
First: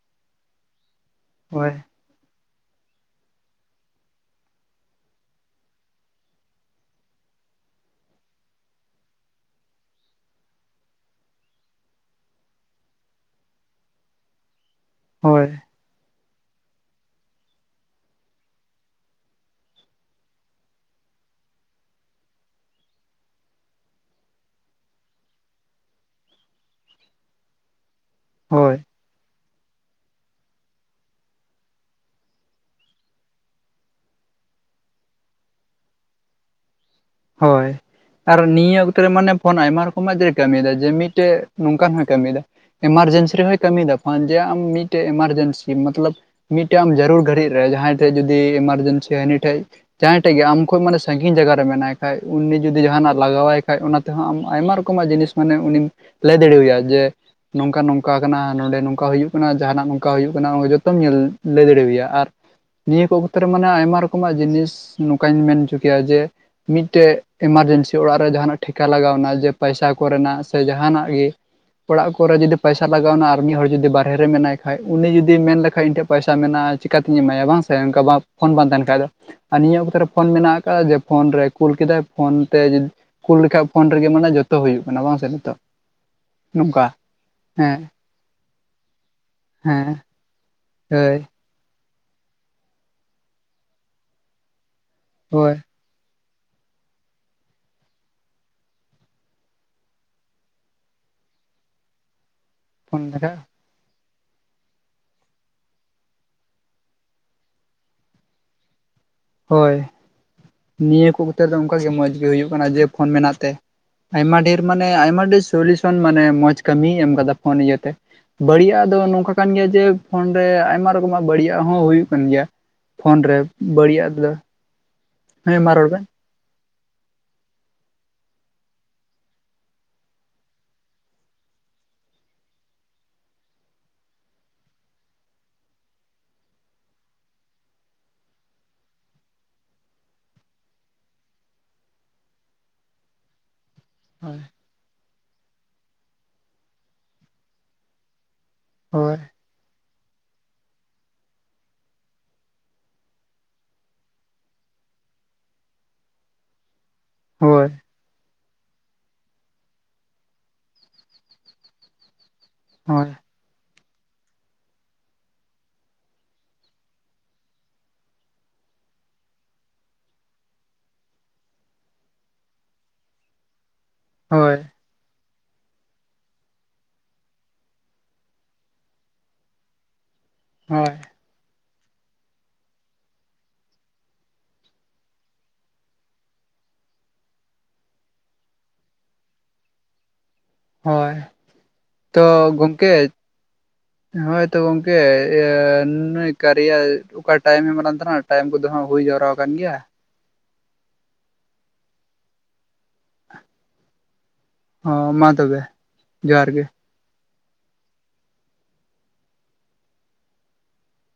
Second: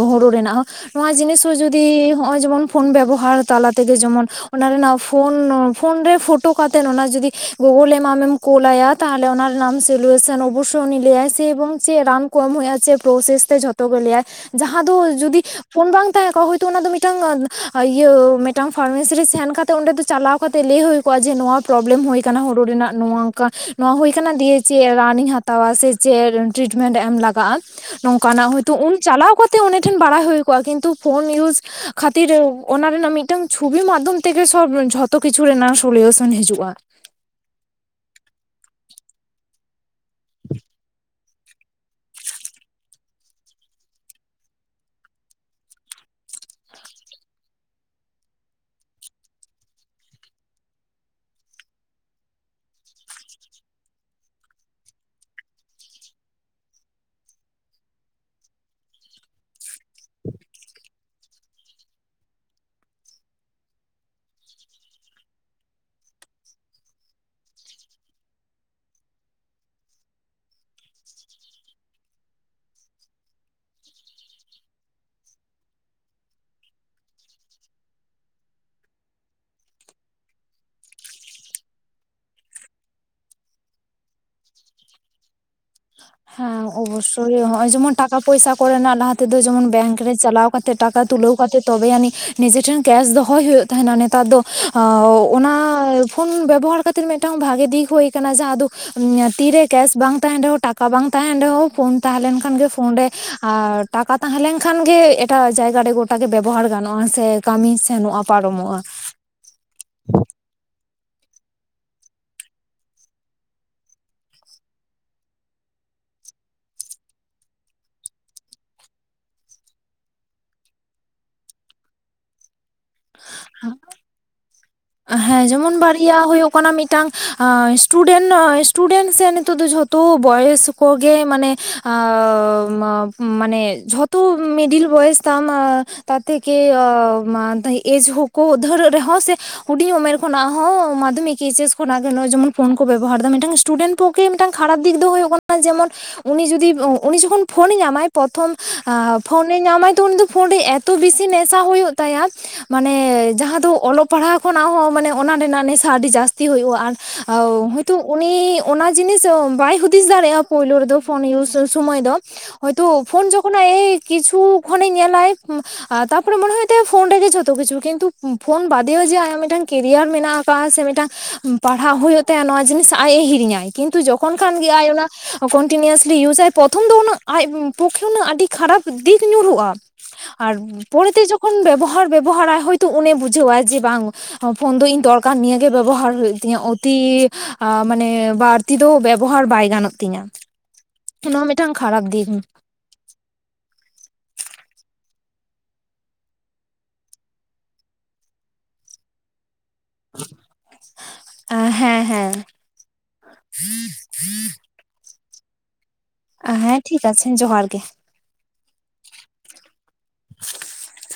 ᱦᱳᱲᱳ ᱨᱮᱱᱟᱜ ᱦᱚᱸ᱾ ᱱᱚᱣᱟ ᱡᱤᱱᱤᱥ ᱦᱚᱸ ᱦᱳᱭ ᱡᱩᱫᱤ ᱦᱚᱸᱜᱼᱚᱭ ᱡᱮᱢᱚᱱ ᱯᱷᱳᱱ ᱵᱮᱵᱚᱦᱟᱨ ᱛᱟᱞᱟ ᱛᱮᱜᱮ ᱡᱚᱢᱚᱱ ᱚᱱᱟ ᱨᱮᱱᱟᱜ ᱯᱷᱳᱱ-ᱯᱷᱳᱱ ᱨᱮ ᱯᱷᱳᱴᱳ ᱠᱟᱛᱮᱱ ᱚᱱᱟ ᱡᱩᱫᱤ ᱜᱩᱜᱩᱞᱮᱢ ᱟᱢᱮᱢ ᱠᱳᱞᱟᱭᱟ ᱛᱟᱦᱚᱞᱮ ᱚᱱᱟ ᱨᱮᱱᱟᱜ ᱟᱢ ᱥᱮᱞᱩᱭᱮᱥᱮᱱ ᱚᱵᱚᱥᱳ ᱩᱱᱤ ᱞᱟᱹᱭᱟᱭ ᱥᱮ ᱮᱵᱚᱝ ᱪᱮᱜ ᱨᱟᱱ ᱠᱚ ᱮᱢ ᱦᱳᱭᱳᱜᱼᱟ ᱪᱮᱜ ᱯᱨᱚᱥᱮᱥ ᱛᱮ ᱡᱷᱚ ᱛᱚᱜᱮ ᱞᱮᱭᱟᱭ ᱡᱟᱦᱟᱸ ᱫᱚ ᱡᱩᱫᱤ ᱦᱳᱭ ᱯᱷᱳᱱ ᱵᱟᱝ ᱛᱟᱦᱮᱸ ᱠᱚᱜᱼᱟ ᱦᱳᱭᱛᱳ ᱚᱱᱟ ᱫᱚ ᱢᱤᱫᱴᱟᱝ ᱤᱭᱟᱹ ᱢᱮᱫᱴᱟᱝ ᱯᱷᱟᱨᱢᱮᱥᱤ ᱨᱮ ᱥᱮᱱ ᱠᱟᱛᱮᱜ ᱚᱸᱰᱮ ᱫᱚ ᱪᱟᱞᱟᱣ ᱠᱟᱛᱮᱜ ᱞᱮ ᱦᱳᱭ ᱠᱚᱜᱼᱟ ᱡᱮ ᱱᱚᱣᱟ ᱯᱨᱚᱵᱞᱮᱢ ᱦᱳᱭ ᱠᱟᱱᱟ ᱦᱳᱲᱳ ᱨᱮᱱᱟᱜ ᱱᱚᱭᱟ ᱱᱚᱣᱟ ᱚᱝᱠᱟ᱾ ᱱᱚᱣᱟ ᱦᱳᱭ ᱠᱟᱱᱟ ᱫᱤᱭᱮ ᱪᱮᱜ ᱨᱟᱱᱤᱧ ᱦᱟᱛᱟᱣᱟ ᱥᱮ ᱪᱮᱫ ᱴᱨᱤᱴᱢᱮᱱᱴ ᱮᱢ ᱞᱟᱠ [unintelligible] ᱱᱚᱝᱠᱟᱱᱟᱜ ᱦᱳᱭᱛᱳ ᱦᱳᱭ ᱩᱱ ᱪᱟᱞᱟᱣ ᱠᱟᱛᱮᱜ ᱩᱱᱤ ᱴᱷᱮᱱ ᱵᱟᱲᱟᱭ ᱦᱩᱭ ᱠᱚᱜᱼᱟ ᱠᱤᱱᱛᱩ ᱯᱷᱳᱱ ᱤᱭᱩᱡᱽ ᱠᱷᱟᱛᱤᱨ ᱚᱱᱟ ᱨᱮᱱᱟᱜ ᱢᱤᱫᱴᱟᱝ ᱪᱷᱚᱵᱤ ᱢᱟᱫᱽᱫᱷᱚᱢ ᱛᱮᱜᱮ ᱥᱚᱵ ᱡᱷᱚᱛᱚ ᱠᱤᱪᱷᱩ ᱨᱮᱱᱟᱝ ᱥᱚᱞᱤᱭᱳᱥᱚᱱ ᱦᱤᱡᱩᱜᱼᱟ᱾ ᱦᱳᱭ ᱟᱨ ᱱᱤᱭᱟᱹ ᱚᱠᱛᱚ ᱨᱮ ᱢᱟᱱᱮ ᱯᱷᱳᱱ ᱟᱭᱢᱟ ᱨᱚᱠᱚᱢᱟᱜ ᱜᱮ ᱠᱟᱹᱢᱤᱭᱮᱫᱟ ᱡᱮ ᱢᱤᱫᱴᱮᱜ ᱱᱚᱝᱠᱟᱱ ᱦᱥᱸᱭ ᱠᱟᱹᱢᱤᱫᱟ ᱮᱢᱟᱨᱡᱮᱱᱥᱤ ᱨᱮᱦᱚᱸᱭ ᱠᱟᱹᱢᱤᱫᱟ ᱯᱷᱳᱱ ᱡᱮ ᱟᱢ ᱢᱤᱫᱴᱮᱡ ᱮᱢᱟᱨᱡᱮᱱᱥᱤ ᱢᱟᱛᱞᱟᱹᱵ ᱢᱤᱫᱴᱟᱝ ᱟᱢ ᱡᱟᱹᱨᱩᱲ ᱜᱷᱟᱹᱲᱤᱡ ᱨᱮ ᱡᱟᱦᱟᱸᱭ ᱴᱷᱮᱡ ᱡᱩᱫᱤ ᱮᱢᱟᱨᱡᱮᱱᱥᱤ ᱦᱟᱹᱱᱤᱴᱷᱮᱡ ᱡᱟᱦᱟᱸᱭ ᱴᱷᱮᱡ ᱜᱮ ᱟᱢ ᱠᱷᱚᱡ ᱢᱟᱱᱮ ᱥᱟᱺᱜᱤᱧ ᱡᱟᱭᱜᱟ ᱨᱮ ᱢᱮᱱᱟᱭ ᱠᱷᱟᱡ ᱩᱱᱤ ᱡᱩᱫᱤ ᱡᱟᱦᱟᱱᱟᱜ ᱞᱟᱜᱟᱣᱟᱭ ᱠᱷᱟᱡ ᱚᱱᱟ ᱛᱮᱦᱚᱸ ᱟᱢ ᱟᱭᱢᱟ ᱨᱚᱠᱚᱢᱟᱜ ᱡᱤᱱᱤᱥ ᱢᱟᱱᱮ ᱩᱱᱤᱢ ᱞᱟᱹᱭ ᱫᱟᱲᱮᱣᱭᱟ ᱡᱮ-ᱼ ᱱᱚᱝᱠᱟ ᱱᱚᱝᱠᱟ ᱠᱟᱱᱟ, ᱱᱚᱸᱰᱮ ᱱᱚᱝᱠᱟ ᱦᱩᱭᱩᱜ ᱠᱟᱱᱟ ᱟᱨ ᱡᱟᱦᱟᱱᱟᱜ ᱱᱚᱝᱠᱟ ᱦᱩᱭᱩᱜ ᱠᱟᱱᱟ ᱡᱚᱛᱚᱢ ᱧᱮᱞ ᱞᱟᱹᱭ ᱫᱟᱲᱮᱣᱭᱟ ᱟᱨ ᱱᱤᱭᱟᱹ ᱠᱚ ᱚᱠᱛᱚ ᱨᱮ ᱢᱟᱱᱮ ᱟᱭᱢᱟ ᱨᱚᱠᱚᱢᱟᱜ ᱡᱤᱱᱤᱥ ᱱᱚᱝᱠᱟᱧ ᱢᱮᱱ ᱪᱚ ᱠᱮᱭᱟ ᱡᱮ ᱢᱤᱫᱴᱮᱡ ᱮᱢᱟᱨᱡᱮᱱᱥᱤ ᱚᱲᱟᱜ ᱨᱮ ᱡᱟᱦᱟᱱᱟᱜ ᱴᱷᱮᱠᱟ ᱞᱟᱜᱟᱣᱱᱟ ᱡᱮ ᱯᱟᱭᱥᱟ ᱠᱚᱨᱮᱱᱟᱜ ᱥᱮ ᱡᱟᱦᱟᱸᱱᱟᱜ ᱜᱮ ᱚᱲᱟᱜ ᱠᱚᱨᱮ ᱡᱩᱫᱤ ᱯᱟᱭᱥᱟ ᱞᱟᱜᱟᱣᱱᱟ᱾ ᱟᱨᱢᱤᱫ ᱦᱚᱲ ᱡᱩᱫᱤ ᱵᱟᱨᱦᱮᱨᱮ ᱢᱮᱱᱟᱭ ᱠᱷᱟᱡ, ᱩᱱᱤ ᱡᱩᱫᱤ ᱢᱮᱱ ᱞᱮᱠᱷᱟᱡ ᱤᱧ ᱴᱷᱮᱡ ᱯᱟᱭᱥᱟ ᱢᱮᱱᱟᱜᱼᱟ᱾ ᱪᱤᱠᱟᱛᱤᱧ ᱮᱢᱟᱭᱟ ᱵᱟᱝ ᱥᱮ ᱚᱱᱠᱟ ᱵᱟ ᱯᱷᱳᱱ ᱵᱟᱝ ᱛᱟᱦᱮᱱ ᱠᱷᱟᱡ ᱫᱚ ᱟᱨ ᱱᱤᱭᱟᱹ ᱚᱠᱛᱚ ᱨᱮ ᱯᱷᱳᱱ ᱢᱮᱱᱟᱜ ᱟᱠᱟᱜᱼᱟ ᱡᱮ ᱯᱷᱳᱱ ᱨᱮ ᱠᱩᱞ ᱠᱮᱫᱟᱭ ᱯᱷᱳᱱ ᱛᱮ ᱠᱩᱞ ᱞᱮᱠᱟᱡ ᱯᱷᱳᱱ ᱨᱮᱜᱮ ᱢᱟᱱᱮ ᱡᱷᱚᱛᱚ ᱦᱩᱭᱩᱜ ᱠᱟᱱᱟ᱾ ᱵᱟᱝ ᱥᱮ ᱱᱤᱛᱚᱜ? ᱦᱮᱸ ᱱᱚᱝᱠᱟ ᱚᱵᱚᱥᱥᱳᱭ ᱦᱚᱜᱚᱭ ᱦᱮᱸ ᱡᱮᱢᱚᱱ ᱴᱟᱠᱟ ᱯᱚᱭᱥᱟ ᱠᱚᱨᱮᱱᱟᱜ ᱞᱟᱦᱟ ᱛᱮᱫᱚ ᱡᱮᱢᱚᱱ ᱦᱮᱸ ᱵᱮᱝᱠ ᱨᱮ ᱪᱟᱞᱟᱣ ᱠᱟᱛᱮ ᱴᱟᱠᱟ ᱦᱳᱭ ᱛᱩᱞᱟᱹᱣ ᱠᱟᱛᱮᱫ ᱛᱚᱵᱮᱭᱟᱱᱤᱡ ᱱᱤᱡᱮᱴᱷᱮᱱ ᱠᱮᱥ ᱫᱚᱦᱚᱭ ᱦᱳᱭᱳᱜ ᱛᱟᱦᱮᱱᱟ᱾ ᱱᱮᱛᱟᱨ ᱫᱚ ᱦᱳᱭ ᱚᱱᱟ ᱯᱷᱳᱱ ᱵᱮᱵᱚᱦᱟᱨ ᱠᱛᱮᱫ ᱢᱤᱫᱴᱟᱝ ᱵᱷᱟᱜᱮ ᱫᱤᱠ ᱦᱳᱭ ᱠᱟᱱᱟ ᱡᱟᱦᱟᱸ ᱫᱚ ᱛᱤᱨᱮ ᱠᱮᱥ ᱵᱟᱝ ᱛᱟᱦᱮᱱ ᱨᱮᱦᱚᱸ ᱴᱟᱠᱟ ᱠᱟ ᱵᱟᱝ ᱛᱟᱦᱮᱸᱱ ᱨᱮᱦᱚᱸ ᱯᱷᱳᱱ ᱛᱟᱦᱮᱸ ᱞᱮᱱᱠᱷᱟᱱ ᱜᱮ ᱯᱷᱳᱱ ᱨᱮ ᱟᱨ ᱴᱟᱠᱟ ᱛᱟᱦᱮᱸ ᱞᱮᱱ ᱠᱷᱟᱱ ᱜᱮ ᱮᱴᱟᱜ ᱡᱟᱭᱜᱟ ᱨᱮ ᱜᱚᱴᱟ ᱜᱮ ᱵᱮᱵᱚᱦᱟᱨ ᱜᱟᱱᱚᱜᱼᱟ ᱥᱮ ᱠᱟᱹᱢᱤ ᱥᱮᱱᱚᱜᱼᱟ ᱯᱟᱨᱚᱢᱚᱜᱼᱟ᱾ ᱦᱳᱭ ᱱᱤᱭᱟᱹ ᱠᱚ ᱠᱷᱟᱹᱛᱤᱨ ᱫᱚ ᱚᱱᱠᱟᱜᱮ ᱢᱚᱸᱡᱽ ᱜᱮ ᱦᱩᱭᱩᱜ ᱠᱟᱱᱟ ᱡᱮ ᱯᱷᱳᱱ ᱢᱮᱱᱟᱜ ᱛᱮ᱾ ᱟᱭᱢᱟ ᱰᱷᱮᱨ ᱢᱟᱱᱮ ᱟᱭᱢᱟ ᱰᱷᱮᱨ ᱥᱚᱞᱤᱭᱩᱥᱚᱱ ᱢᱟᱱᱮ ᱢᱚᱸᱡᱽ ᱠᱟᱹᱢᱤ ᱮᱢ ᱠᱟᱫᱟ ᱯᱷᱳᱱ ᱤᱭᱟᱹᱛᱮ᱾ ᱵᱟᱹᱲᱤᱡᱟᱜ ᱫᱚ ᱱᱚᱝᱠᱟ ᱠᱟᱱ ᱜᱮᱭᱟ ᱡᱮ ᱯᱷᱳᱱ ᱨᱮ ᱟᱭᱢᱟ ᱨᱚᱠᱚᱢᱟᱜ ᱵᱟᱹᱲᱤᱡᱟᱜ ᱦᱚᱸ ᱦᱩᱭᱩᱜ ᱠᱟᱱ ᱜᱮᱭᱟ᱾ ᱯᱷᱳᱱ ᱨᱮ ᱵᱟᱹᱲᱤᱡᱟᱜ ᱫᱚ ᱦᱮᱸ ᱢᱟ ᱡᱮᱢᱚᱱ ᱨᱚᱲ ᱵᱮᱱ ᱵᱟᱨᱭᱟ ᱦᱩᱭᱩᱜ ᱠᱚᱱᱟ ᱢᱤᱫᱴᱟᱝ ᱟᱸ ᱥᱴᱩᱰᱮᱱ ᱥᱴᱩᱰᱮᱱ ᱥᱮ ᱱᱤᱛᱚᱜ ᱫᱚ ᱡᱷᱚᱛᱚ ᱵᱚᱭᱮᱥ ᱠᱚ ᱜᱮ ᱢᱟᱱᱮ ᱟᱳ ᱢᱟᱱᱮ ᱡᱷᱚᱛᱚ ᱢᱤᱰᱤᱞ ᱵᱚᱭᱮᱥ ᱛᱟᱢ ᱟ ᱛᱟᱛ ᱛᱷᱮᱠᱮ ᱮᱡ ᱦᱳᱠᱳᱜ ᱫᱷᱟᱹᱨᱟᱹ ᱨᱮᱦᱚᱸ ᱥᱮ ᱦᱩᱰᱤᱧ ᱩᱢᱮᱨ ᱠᱷᱚᱱᱟᱜ ᱦᱚᱸ ᱢᱟᱫᱽᱫᱷᱚᱢᱤᱠ ᱮᱭᱤᱪ ᱮᱥ ᱠᱷᱚᱱᱥᱜ ᱜᱮ ᱱᱚᱜ-ᱚᱭ ᱡᱮᱢᱚᱱ ᱯᱷᱳᱱ ᱠᱚ ᱵᱮᱵᱚᱦᱟᱨᱫᱟ᱾ ᱢᱤᱫᱴᱟᱝ ᱥᱴᱤᱪᱮᱱᱢ ᱯᱚᱠᱠᱷᱮ ᱦᱳᱭ ᱢᱤᱫᱴᱟᱝ ᱠᱷᱟᱨᱟᱯ ᱫᱤᱠ ᱫᱚ ᱦᱳᱭᱳᱜ ᱠᱟᱱᱟ ᱡᱮᱢᱚᱱ ᱩᱱᱤ ᱡᱩᱫᱤ ᱩᱱᱤ ᱡᱚᱠᱷᱚᱱ ᱯᱷᱳᱱᱮ ᱧᱟᱢᱟᱭ ᱟ ᱯᱚᱛᱷᱚᱢ ᱦᱳᱭ ᱯᱷᱳᱱ ᱧᱟᱢᱟᱭ ᱛᱚ ᱩᱱᱤ ᱫᱚ ᱯᱷᱳᱱ ᱨᱮ ᱮᱛᱚ ᱵᱤᱥᱤ ᱱᱮᱥᱟ ᱦᱳᱭᱳᱜ ᱛᱟᱭᱟ ᱢᱟᱱᱮ ᱡᱟᱦᱟᱸ ᱫᱚ ᱚᱞᱚᱜ ᱯᱟᱲᱦᱟᱣ ᱠᱷᱚᱱᱟᱜ ᱦᱚᱸ ᱢᱟᱱᱮ ᱚᱱᱟ ᱨᱮᱱᱟᱜ ᱱᱮᱥᱟ ᱟᱹᱰᱤ ᱡᱟᱹᱥᱛᱤ ᱦᱩᱭᱩᱜᱼᱟ ᱟᱨ ᱦᱳᱭ ᱟᱣ ᱛᱚ ᱩᱱᱤ ᱚᱱᱟ ᱡᱤᱱᱤᱥ ᱵᱟᱭ ᱦᱩᱫᱤᱥ ᱫᱟᱲᱮᱭᱟᱜᱼᱟ ᱯᱳᱭᱞᱳ ᱨᱮᱫᱚ ᱯᱷᱳᱱ ᱤᱭᱩᱥ ᱥᱚᱢᱚᱭ ᱫᱚ ᱦᱚᱭᱛᱳ ᱦᱳᱭ ᱯᱷᱳᱱ ᱡᱚᱠᱷᱚᱱ ᱟᱡ ᱮ ᱠᱤᱪᱷᱩ ᱠᱷᱚᱱᱮ ᱧᱮᱞᱟᱭ ᱟ ᱛᱟᱯᱚᱨᱮ ᱢᱚᱱᱮ ᱦᱩᱭᱩᱜ ᱛᱟᱭᱟ ᱯᱷᱳᱱ ᱨᱮᱜᱮ ᱡᱷᱚᱛᱚ ᱠᱤᱪᱷᱩ ᱠᱤᱱᱛᱩ ᱯᱷᱚᱱ ᱵᱟᱫᱮᱭᱚ ᱡᱮ ᱟᱭᱢᱟ ᱢᱤᱫᱴᱟᱝ ᱠᱮᱨᱤᱭᱟᱨ ᱢᱮᱱᱟᱜ ᱠᱟᱫᱼᱟ ᱥᱮ ᱢᱤᱫᱴᱟᱝ ᱯᱟᱲᱦᱟᱣ ᱦᱩᱭᱩᱜ ᱛᱟᱭᱟ ᱱᱚᱣᱟ ᱡᱤᱱᱤᱥ ᱟᱡ ᱮ ᱦᱤᱨᱤᱧᱟᱭ ᱠᱤᱱᱛᱩ ᱡᱚᱠ ᱠᱚᱱ ᱦᱳᱭ ᱠᱷᱟᱱ ᱜᱮ ᱟᱡ ᱚᱱᱟ ᱠᱚᱱᱴᱤᱱᱤᱭᱩᱥᱞᱤ ᱤᱭᱩᱥ ᱟᱭ ᱯᱚᱛᱷᱚᱢ ᱫᱚ ᱩᱱᱟᱹᱜ ᱟᱡ ᱯᱚᱠᱠᱷᱮ ᱩᱱᱟᱹᱜ ᱟᱹᱰᱤ ᱠᱷᱟᱨᱟᱯ ᱫᱤᱠ ᱧᱩᱨᱩᱜᱼᱟ᱾ ᱟᱨ ᱦᱳᱭ ᱯᱚᱨᱮᱛᱮ ᱡᱚᱠᱷᱚᱱ ᱵᱮᱵᱚᱦᱟᱨ ᱵᱮᱵᱚᱦᱟᱨᱟᱭ ᱦᱳᱭᱛᱳ ᱩᱱᱤ ᱵᱩᱡᱷᱟᱹᱣᱟᱭ ᱡᱮ ᱵᱟᱝ ᱯᱷᱳᱱ ᱫᱚ ᱤᱧ ᱫᱚᱨᱠᱟᱨ ᱱᱤᱭᱟᱹᱜ ᱜᱮ ᱵᱮᱵᱚᱦᱟᱨ ᱦᱩᱭᱩᱜ ᱛᱤᱧᱟᱹ ᱚᱛᱤ ᱟ ᱢᱟᱱᱮ ᱵᱟᱨ ᱛᱤ ᱫᱚ ᱵᱮᱵᱚᱦᱟᱨ ᱵᱟᱭ ᱜᱟᱱᱚᱜ ᱛᱤᱧᱟᱹ᱾ ᱦᱚᱭ ᱱᱚᱣᱟ ᱢᱤᱫᱴᱟᱝ ᱠᱷᱟᱨᱟᱯ ᱛᱚ ᱫᱤᱠ ᱜᱚᱝᱠᱮ ᱦᱳᱭᱛᱚ ᱜᱚᱝᱠᱮ ᱤᱭᱟᱹ ᱱᱩᱭ ᱠᱟᱨᱭᱟ ᱚᱠᱟ ᱴᱟᱭᱤᱢ ᱮ ᱮᱢᱟᱜ ᱞᱟᱝ ᱛᱟᱦᱮᱸᱱᱟ ᱴᱟᱭᱤᱢ ᱠᱚᱫᱚ ᱦᱟᱸᱜ ᱦᱩᱭ ᱡᱟᱣᱨᱟᱣ ᱟᱠᱟᱱ ᱜᱮᱭᱟ᱾ ᱟ ᱦᱮᱸ ᱦᱮᱸ᱾ ᱚ ᱢᱟ ᱛᱚᱵᱮ᱾ ᱡᱚᱦᱟᱨ ᱜᱮ ᱦᱮᱸ ᱴᱷᱤᱠ ᱟᱪᱷᱮ ᱡᱚᱦᱟᱨ ᱜᱮ᱾ [unintelligible]